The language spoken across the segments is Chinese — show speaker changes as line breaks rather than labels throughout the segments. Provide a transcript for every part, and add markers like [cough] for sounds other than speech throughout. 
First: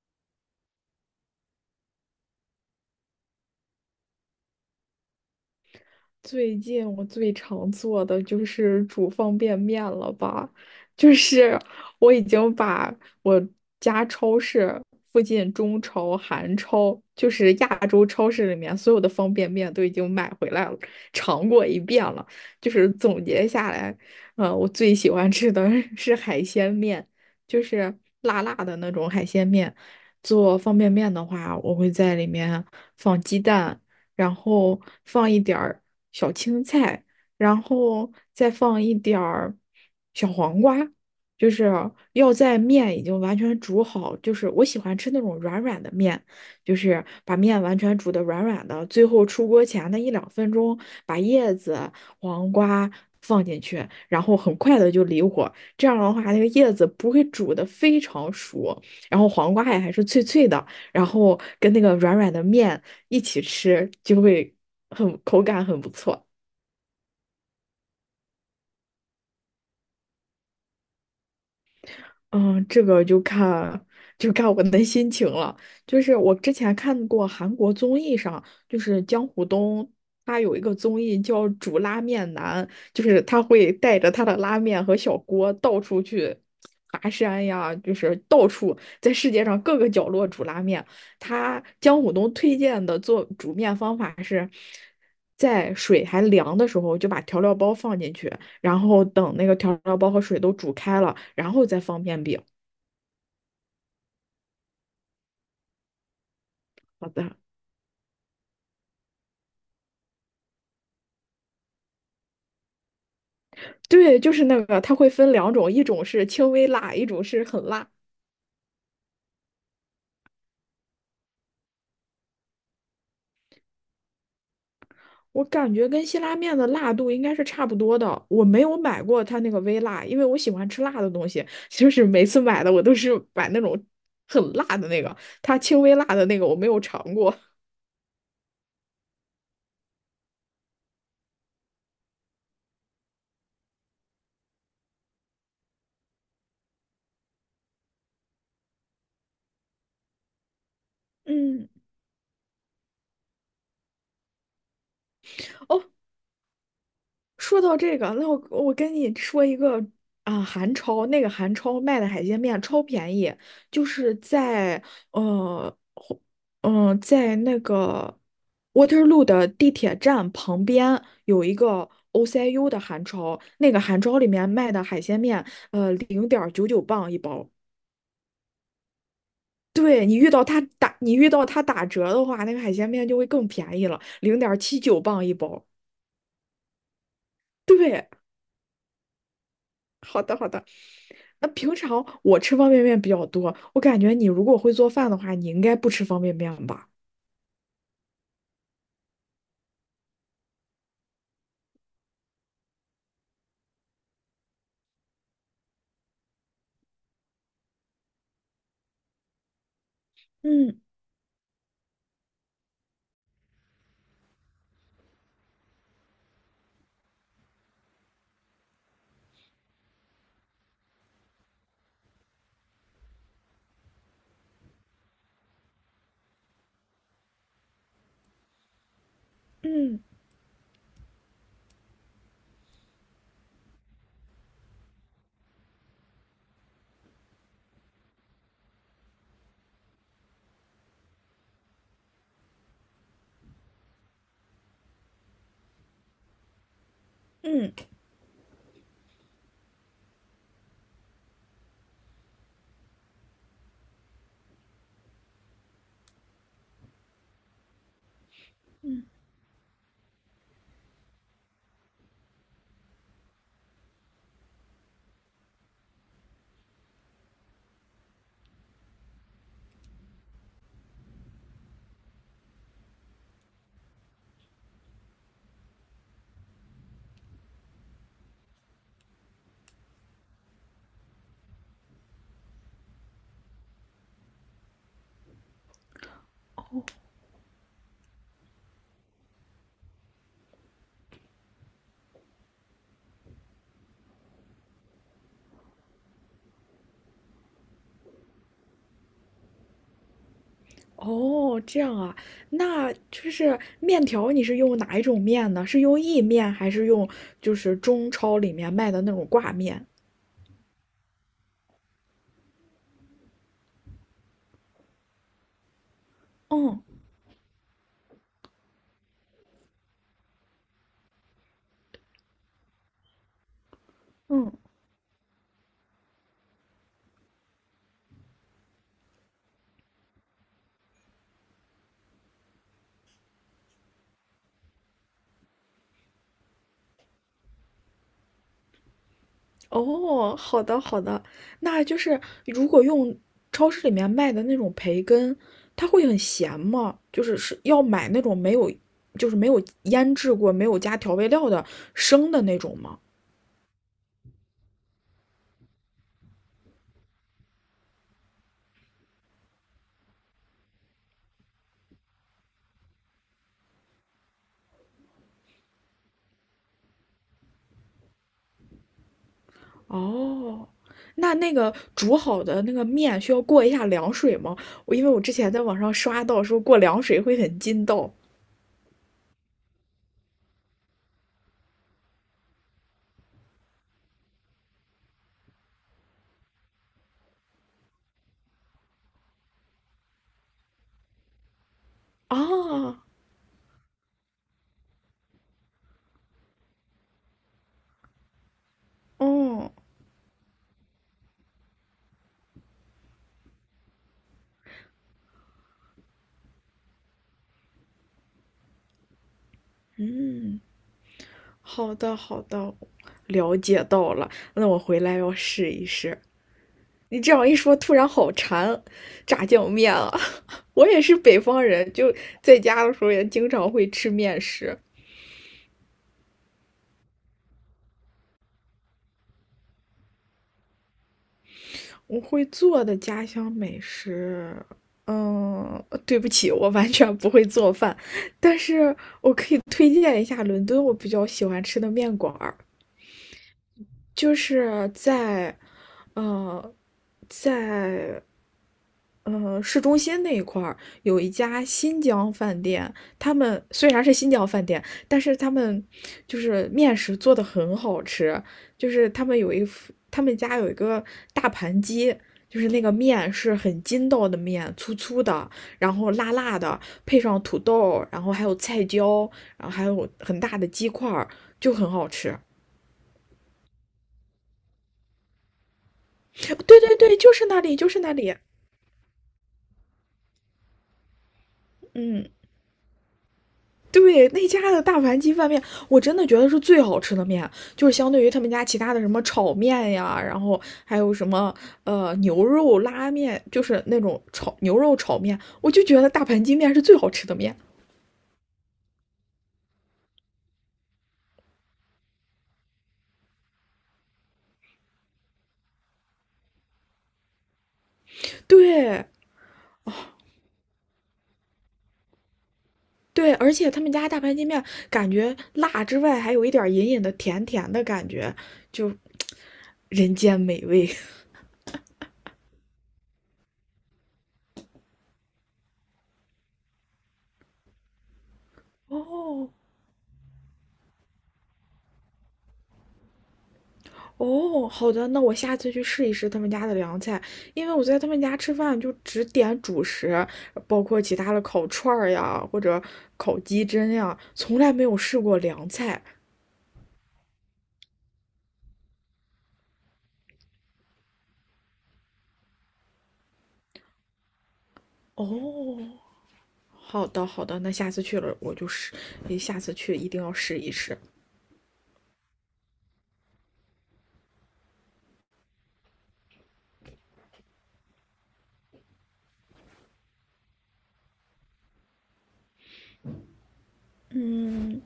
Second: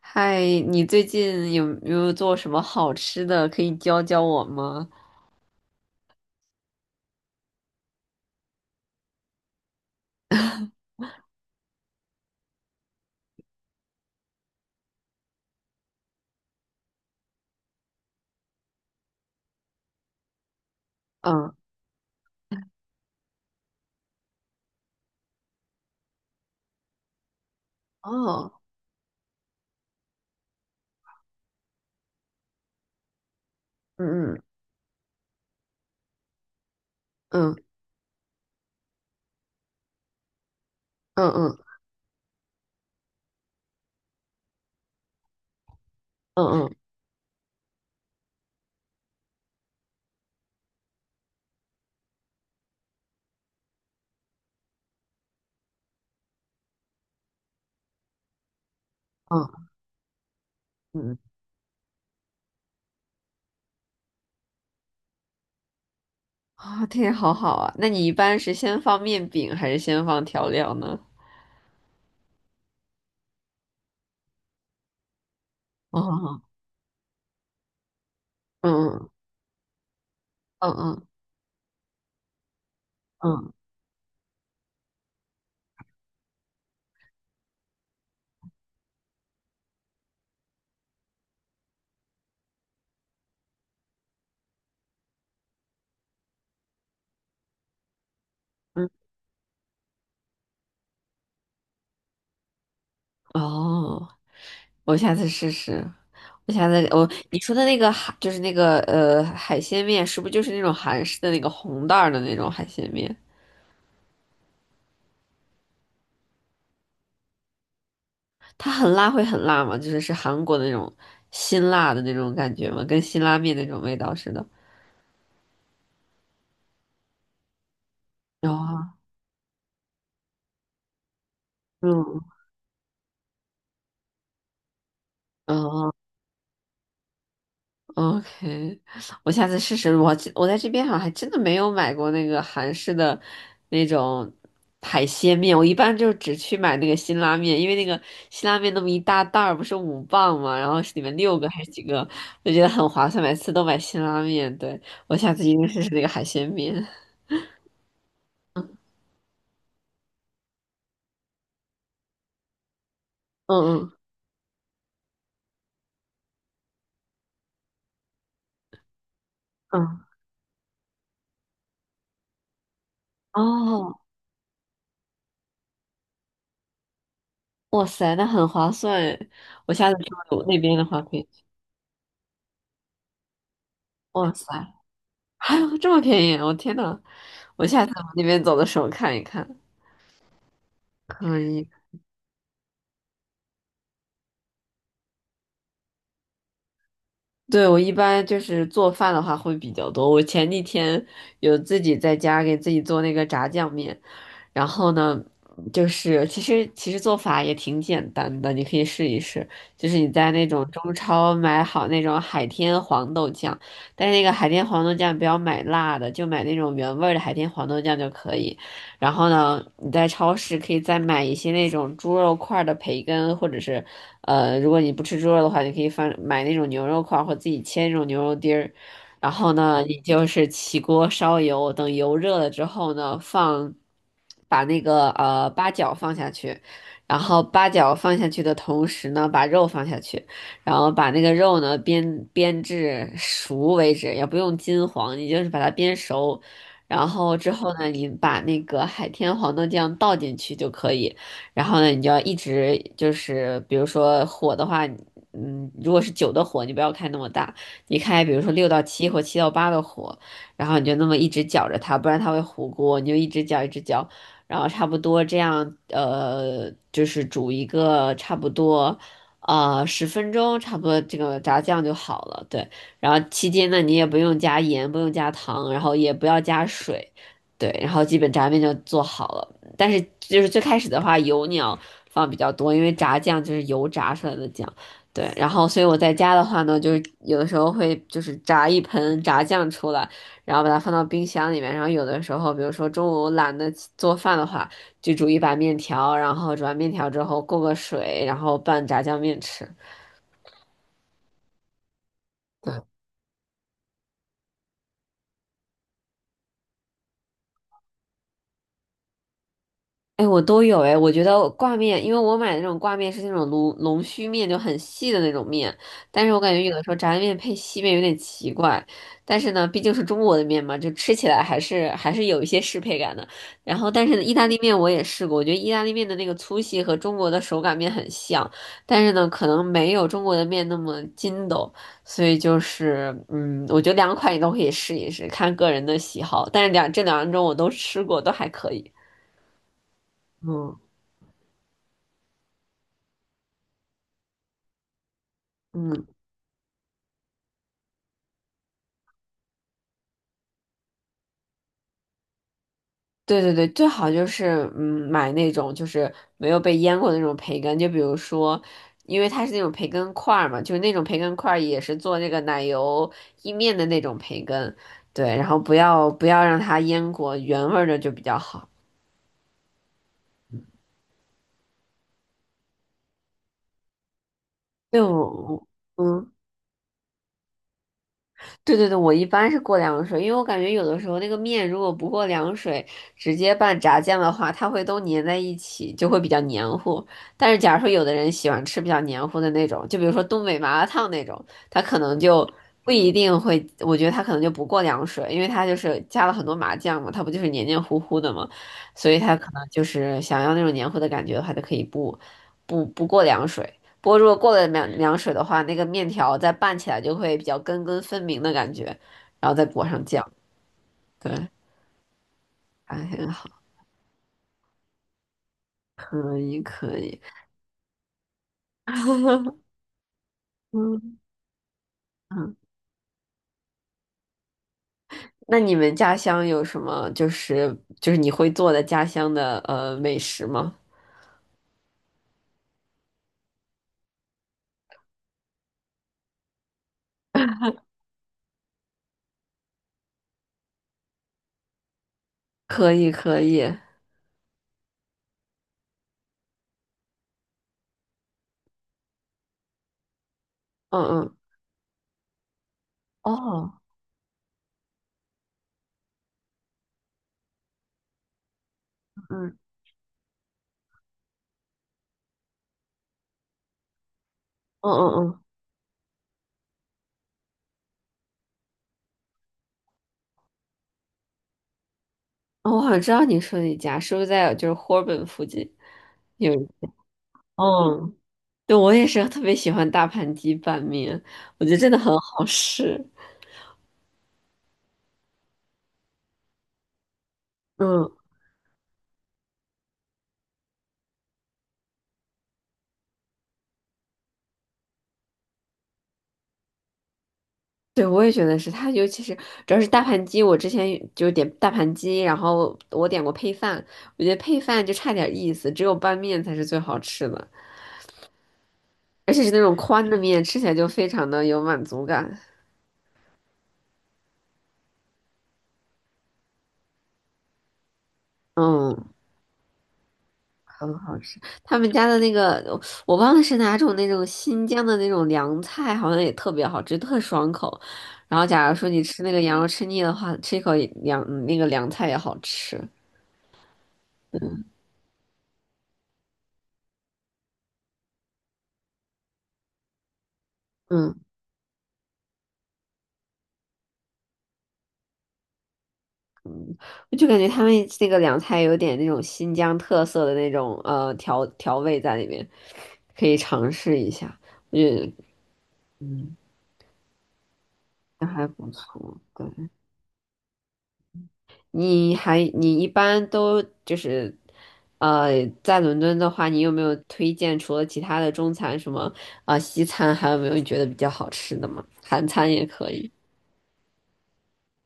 嗨，你最近有没有做什么好吃的？可以教教我吗？
最近我最常做的就是煮方便面了吧，就是我已经把我家超市附近中超、韩超，就是亚洲超市里面所有的方便面都已经买回来了，尝
嗯，
过一遍了。就是总结下来，我最喜欢吃的 [laughs] 是海鲜面，就是辣
哦，
辣的那种海鲜面。做方便面的话，我会在里面放鸡蛋。然
嗯
后放一点儿小青菜，
嗯
然后再放一点儿小黄瓜，
嗯
就
嗯
是要在面已经完全煮好，就是我喜欢吃那种软软的面，
嗯
就
嗯
是把面完全煮的软软的，最后出锅前的一两分钟把叶子、黄瓜。放进去，然后很快的就离火，这样的话，那个叶子不会煮的非常熟，然后黄
嗯
瓜也还是脆脆的，然
嗯，
后跟那个软软的面一起吃，就会很口感很不错。
啊，这好好啊。那你一般是先放面饼还是先放调料呢？
嗯，这个就看我的心情了。就是我
哦，
之前看过韩国综艺上，
嗯
就是
嗯
姜虎东他有一个综
嗯
艺叫《煮拉面男》，就是他
嗯
会带着他的拉面和小锅到处去爬山呀，就是到处在世界上各个角落煮拉面。他姜虎东推荐的做煮面方法是，在水还凉的时候就把调料包放进去，然
嗯，
后等那个调料包和水都煮开了，然后再放面饼。
哦，我下次试试。我下次
好
我
的，
你说的那个就是那个海鲜面，是不是就是那种韩式的那个红袋儿的那种海鲜面？
对，就是那个，它会分两种，一种是轻微辣，一种是很辣。
它很辣会很辣吗？就是韩国的那种辛辣的那种感觉吗？跟辛拉面那种味道似的。
我感觉跟辛拉面的辣度应该是差不多的。我
有
没有
啊，
买过它那个微辣，因为我喜欢吃辣的东西，[laughs] 就是每
嗯
次买的我都是买那种很辣的那个，它轻
嗯
微辣的那个我没有尝过。
，OK,我下次试试。我在这边好像还真的没有买过那个韩式的那种海鲜面，我一般就只去买那个辛拉面，因为那个辛拉面那么一大袋儿不是5磅嘛，然后是里面六个还
嗯，
是几个，我觉得很划算，每次都买辛拉面。对，我下次一定试
哦，
试那个海鲜面。
说到这个，那我跟你说一个韩超，那个韩超卖的海鲜面超便宜，就
嗯嗯
是在呃在那个 Waterloo 的地铁
嗯，
站旁边有一个 OCU 的韩超，那个
哦。
韩超里面卖的海鲜面，0.99磅一包。
哇塞，那很划算诶！我下次
对
去我那边的话
你
可以。
遇到他打折的话，那个海鲜面就会更便宜了，
哇
零
塞，
点七九磅一
还
包。
有这么便宜！我天呐，我下次
对，
往那边走的时候看一看。
好的，好的。
可
那
以。
平常我吃方便面比较多，我感觉你如果会做饭的话，你应该不吃方便面吧？
对，我一般就是做饭的话会比较多。我前几天有自己在家给自己做那个炸酱面，然后呢，就是其实做法也挺简单的，你可以试一试。就是你在那种
嗯
中超买好那种海天黄豆酱，但是那个海天黄豆酱不要买辣的，就买那种原味儿的海天黄豆酱就可以。然后呢，你在超市可以再买一些那种猪肉块儿的培根，或者是如果你不吃猪肉的话，你可以买那种牛肉块儿，或自己切那种牛肉丁儿。然后呢，你
嗯
就是起锅烧油，等油热了之后呢，把那个八角放下去，然后八角放下去的同时呢，把肉放下去，然后把那个肉呢煸至熟为止，也不用金黄，你就是把它煸熟。然后之
嗯
后呢，你把那个海天黄豆酱倒进去就可以。然后呢，你就要一直就是，比如说火的话，嗯，如果是酒的火，你不要开那么大。你开比如说六到
嗯，
七或七到八的火，然后你就那么一直搅着它，不然它会糊锅，你就一直搅一直搅，然后差不多这样，就是煮一个差不多。10分钟差不多，这个炸酱就好了。对，然后期间呢，你也不用加盐，不用加糖，然后也不要加水，对，然后基本炸面就做好了。但是就是最开始的话，油你要放比较多，因为炸酱就是油炸出来的酱。对，然后所以我在家的话呢，就是有的时候会就是炸一盆炸酱出来，然后把它放到冰箱里面，然后有的时候，比如说中午懒得起做饭的话，就煮一把面条，然后煮完面条之后过个水，然后拌炸酱面吃。
哦，这样啊，那就是面条，你是用哪一种面呢？是用意面还是用就是中超里面卖的那种挂面？
哎，我都有哎，我觉得挂面，因为我买的那种挂面是那种龙须面，就很细的那种面，但是我感觉有的
嗯
时候炸酱面配细面有点奇怪，但是呢，毕竟是中国的面嘛，就吃起来还是有一些适配感的。然后，但是呢意大
嗯
利面我也试过，我觉得意大利面的那个粗细和中国的手擀面很像，但是呢，可能没有中国的面那么筋斗，所以就是嗯，我觉得两款你都可以试一试，看个人的喜好，但是这两种我都吃过，都还可以，
哦，好
嗯。
的好的，那就是如果用超市里面卖的那种培根，它
嗯，
会很咸吗？就是是要买那种没有，就是没有腌制过、没有加调味料的生的那种吗？
对对对，最好就是嗯买那种就是没有被腌过的那种培根，就比如说，因为它是那种培根块儿嘛，就是那种培根块儿也是做那个奶油意面的那种培根，对，然后不要让它腌过，原味儿的就比较好。
哦，那那个煮好的那个面需要过一下凉水吗？我因为我之前在
就
网上刷
嗯。
到说过凉水会很筋道
对对对，我一般是过凉水，因为我感觉有的时候那个面如果不过凉水，直接拌炸酱的话，它会都粘在一起，就会比较黏糊。但是假如说有的人喜欢吃比较黏糊的那种，就比如说东北麻辣烫那种，他可能就不
啊，
一定会，我觉得他可能就不过凉水，因为他就是加了很多麻酱嘛，他不就是黏黏糊糊的嘛，所以他可能
哦，
就是想要那种黏糊的感觉的话，就可以不过凉水。不过如果过了凉水的话，那个面条再拌起来就会比较根根分明的感觉，然后再裹上酱，
嗯，
对，
好的好的，
还很好，
了解到了，那我回来要试一试。
可以可
你
以，
这样一说，突然好馋炸
[laughs]
酱面啊！[laughs] 我也是
嗯
北方人，就
嗯。
在家的时候也经常会吃面食。
那你们家乡有什么就是就是你会做的家乡的美食吗？
我会做的家乡美食，嗯，对不起，我完全不会做饭，但是推荐一下伦敦我比较喜欢吃的面馆儿，
可以可以，嗯
就是在，嗯。在市中心那一块儿有一
嗯，
家新疆饭店，他们
哦，
虽然是新疆饭店，但是他们就是面食做的很好吃，就是他们有
嗯
一副他们家有一个大盘鸡。就是那个面是很筋道的面，
嗯
粗粗
嗯嗯，
的，然后辣辣的，配上土豆，然后还有菜椒，然后还有很大的鸡块儿，就很好吃。
哦我好像知道你说你家是不是在就是霍尔本附近有一
对
家，
对对，就是那里，就是那
嗯
里。
对，我也是特别喜欢大盘鸡拌面，我觉得真的很
嗯，
好吃。
对那家的大盘鸡饭面，我真的觉得是最好吃的面，就是
嗯，
相对于他们家其他的什么炒面呀，然后还有什么牛肉拉面，就是那种炒牛肉炒面，我就觉得大盘鸡面是最好吃的面。
对，我也觉得是它，尤其是主要是大盘鸡，我之前就点大盘鸡，然后我点过配饭，我觉得配饭就差点意思，只有拌面才是最好吃的，
对
而且是那种宽的面，吃起来就非常的有满足感。
对，而且他们家大盘鸡面感觉辣之外，还有一点隐隐的甜甜的感觉，就
嗯，
[tsk] 人间美味。
很好吃。他们家的那个，我忘了是哪种那种新疆的那种凉菜，好像也特别好吃，特爽口。然后，假如说
[laughs]
你吃那个
哦，
羊肉吃腻的话，吃一口那个凉菜也好吃。嗯，
哦，好的，那我下次去试一试他们家的凉菜，因为我在他们家吃饭就只点主食，包括
嗯
其他的烤串儿呀，或者烤鸡胗呀，从来没有试过凉菜。
我就感觉他们那个凉菜有点那种新疆特色的那种调味在里面，可以尝试一下。我觉得
哦，
嗯，
好的，好的，那下次去
那
了
还
我就
不
试，
错。
下
对，
次去一定要试一试。
你一般都就是，在伦敦的话，你有没有推荐除了其他的中餐什么啊、西餐，还有没有你觉得比较好吃的吗？韩餐也可以。
嗯，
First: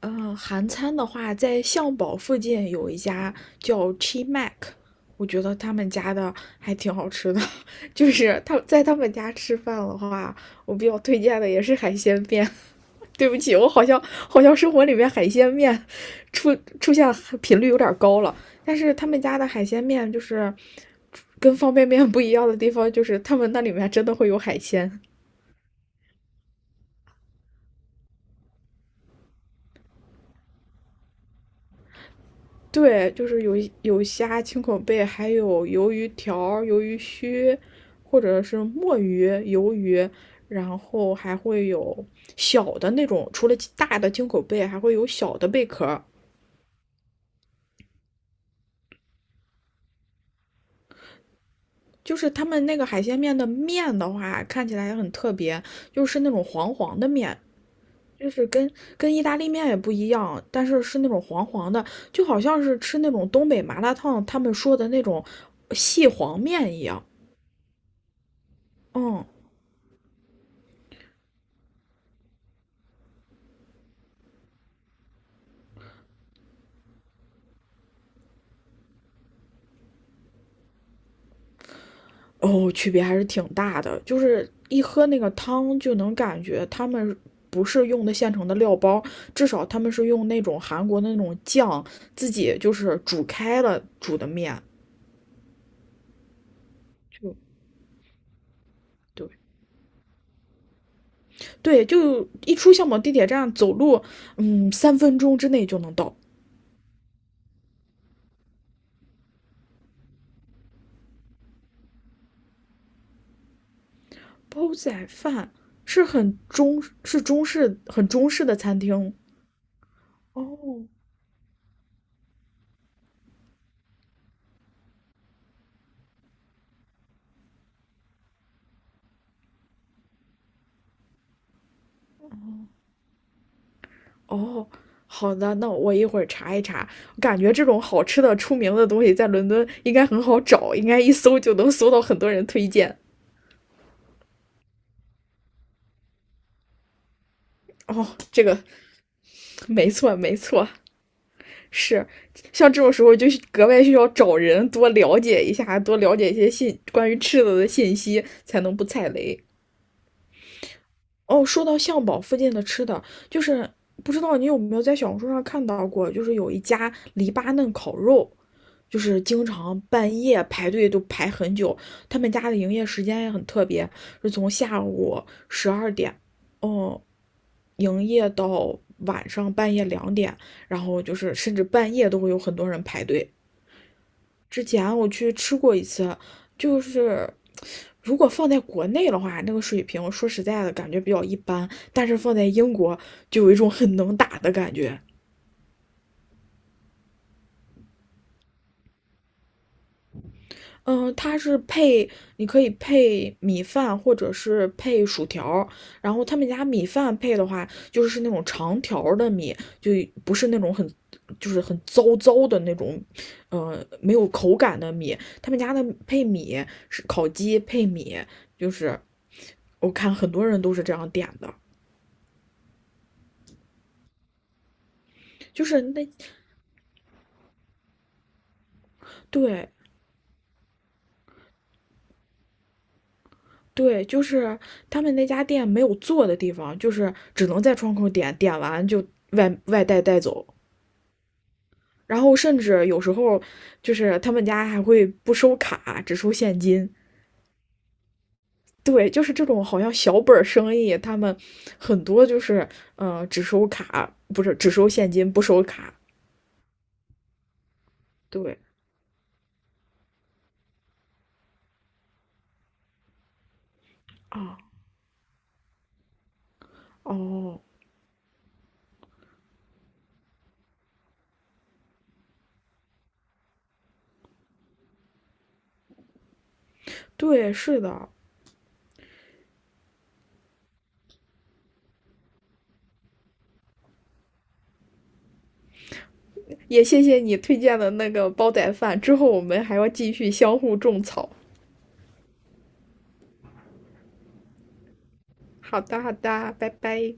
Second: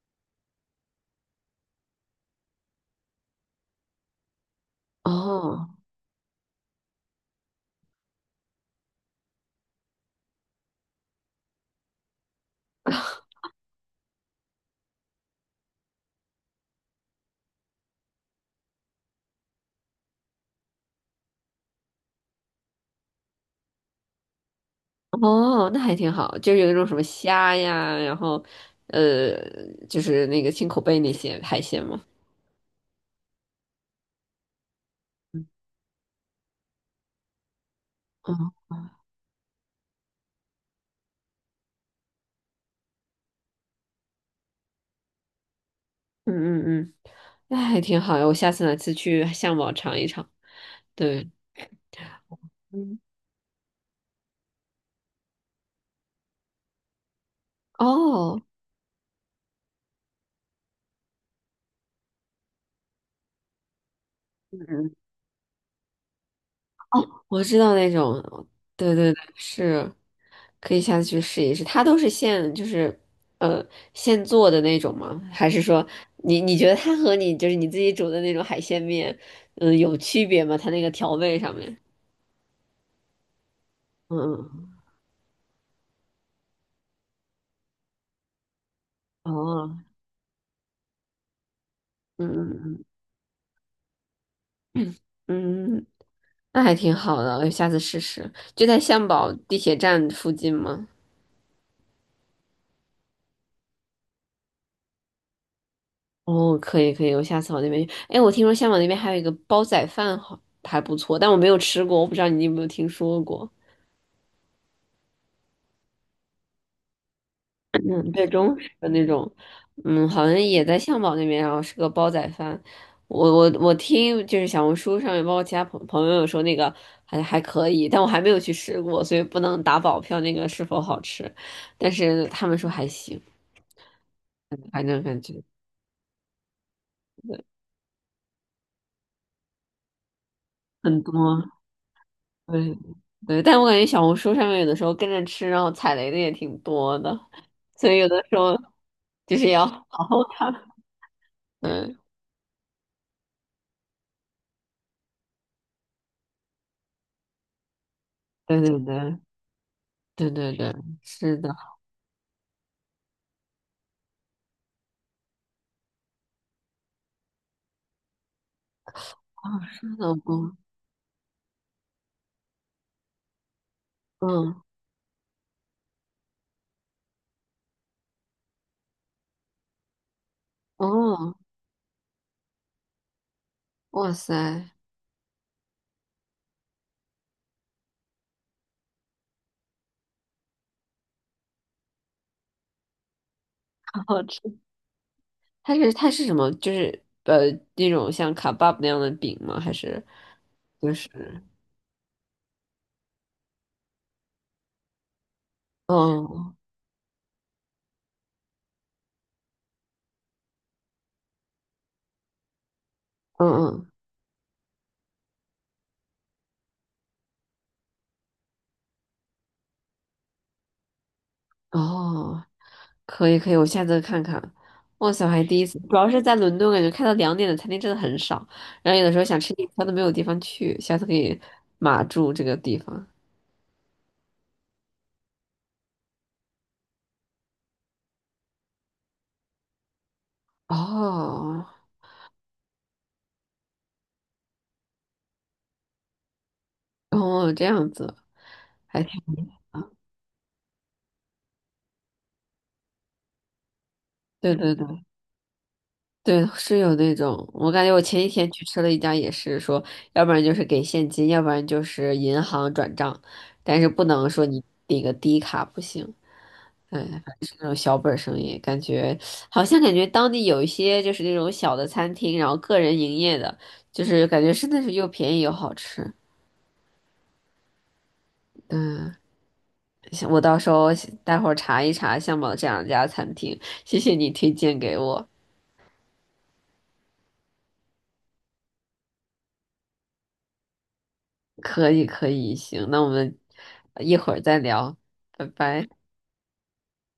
韩餐的话，在象堡附近有一家叫 Chi Mac，我觉得
哦
他们家的还挺好吃的。[laughs] 就是他在他们家吃饭的话，我比较推荐的也是海鲜面。[laughs] 对不起，我好像生活里面海鲜面出现频率有点高了，但是他们家的海鲜面就是跟方便面不一样的地方，就是他们那里面真的会有海鲜。
哦，那还挺好，就是有一种什么虾呀，然后呃，就是那个青口贝那些海鲜嘛。
对，就是有虾、青口贝，还有鱿鱼条、鱿鱼须，或者是
嗯
墨鱼、鱿鱼，然后还会有小的那种，除了大的青口贝，还会有小的贝壳。
嗯嗯嗯，那还挺好呀，我下次哪次去相宝尝一尝。对，
就是他们那个
嗯，
海鲜面的面的话，看起来也很特别，就是那种黄黄的面，就
哦。
是跟意大利面也不一样，但是是那种黄黄的，就好像是吃那种东北麻辣烫他们说的那种细黄面一样。
我知道那种，对对对，
嗯。
是，可以下次去试一试。它都是就是，呃，现做的那种吗？还是说你觉得它和你就是你自己煮的那种海鲜面，嗯、有区别吗？它那个调味上面，
哦，区别还是挺大的，就是
嗯
一喝那个汤就能感觉他们不是用的现成的料包，
嗯，
至少他
哦，
们是用那种韩国的那种酱
嗯
自己就
嗯
是煮开了煮的面，
嗯嗯，那还挺好
就
的，我下次试试。就在象
对
堡地铁站附近吗？
对，就一出相宝地铁站走路，嗯，3分钟之内就能到。
哦，可以可以，我下次往那边去。哎，我听说香港那边还有一个煲仔饭好，还不错，但我没有吃过，我不知道你有没有听说过。
煲仔饭是很中是中式
嗯，对，
的
中式
餐
的那
厅
种，嗯，好像也在
哦，
象堡那边，然后是个煲仔饭。我听就是小红书上面，包括其他朋友有说那个还可以，但我还没有去吃过，所以不能打保票那个是否好吃。但是他们说还行，
哦，
反正感
好
觉
的，那我一会儿查一查。我感觉这种好吃的、出名的东西在伦敦应该很好找，应该
很多。
一搜就能搜到很多人推
对
荐。
对，但我感觉小红书上面有的时候跟着吃，然后踩雷的也挺多的，所以
哦，
有的时
这
候
个
就是要 [laughs]
没
好
错，
好
没
看。
错，
嗯，
是像这种时候就格外需要找人多了解一下，多了解一些信关于吃的的信息，
对
才能
对
不踩
对
雷。
对对对，是
哦，
的，
说到象堡附近的吃的，就是不知道你有没有在小红书上看到过，就是有一家黎巴嫩烤肉，就是经
哦，
常
生老
半夜
公，
排队都排很久。他们家的营业时间也很特别，是从
嗯，
下午12点，嗯营业到晚上半夜2点，然后就是
哦，
甚至半夜都会有很多人排队。
哇
之
塞，
前我去吃过一次，就是如果放在国内的话，那个水平说实在的感觉比较一般，但是放在英国就有一种很
好
能
好
打
吃。
的感觉。
它是什么？就是那种像卡巴布那样的饼吗？还是就是
嗯，它是配，你可以配米饭或者是配薯条儿然后他们
哦
家米饭配的话，就是那种长条儿的米，就不是那种很，就是很糟糟的那种，
嗯嗯嗯
没有口感的米。他们家的配米是烤鸡配米，就是我看很多人都是这样点的，
哦，可以可以，我下次看看。哇塞我还第
就
一次，
是
主
那
要是在伦敦，感觉开到2点的餐厅真的很少，然后有的时候想吃点
对。
餐都没有地方去，下次可以码住这个地方。
对，就是他们那家店没有做的地方，就是只能在窗口点，点完就外带带走。
哦，
然后甚至有时候就是他们家还会不收卡，只收现金。
哦，这样子，还
对，
挺，
就是这种好像小本生意，他们很多就是只收卡，不
对
是只
对对
收现金不收卡。
对，是有那种，我感觉我前几天
对
去吃了一家，也是说，要不然就是给现金，要不然就是银行转账，但是不能说
啊，
你那个低卡不行。嗯，反正是
哦，
那种小本儿生意，感觉好像感觉当地有一些就是那种小的餐厅，然后个人营业的，就是感觉真的是又便宜又好吃。
对，是的，
嗯，行我到时候待会儿查一查相宝这两家餐厅，谢谢你推荐给我。
也谢谢你推荐的那个煲仔饭，之后我们还要继续相互种草。
可以，可以，行，那我们一会儿再聊，拜
好
拜。
的，好的，拜拜。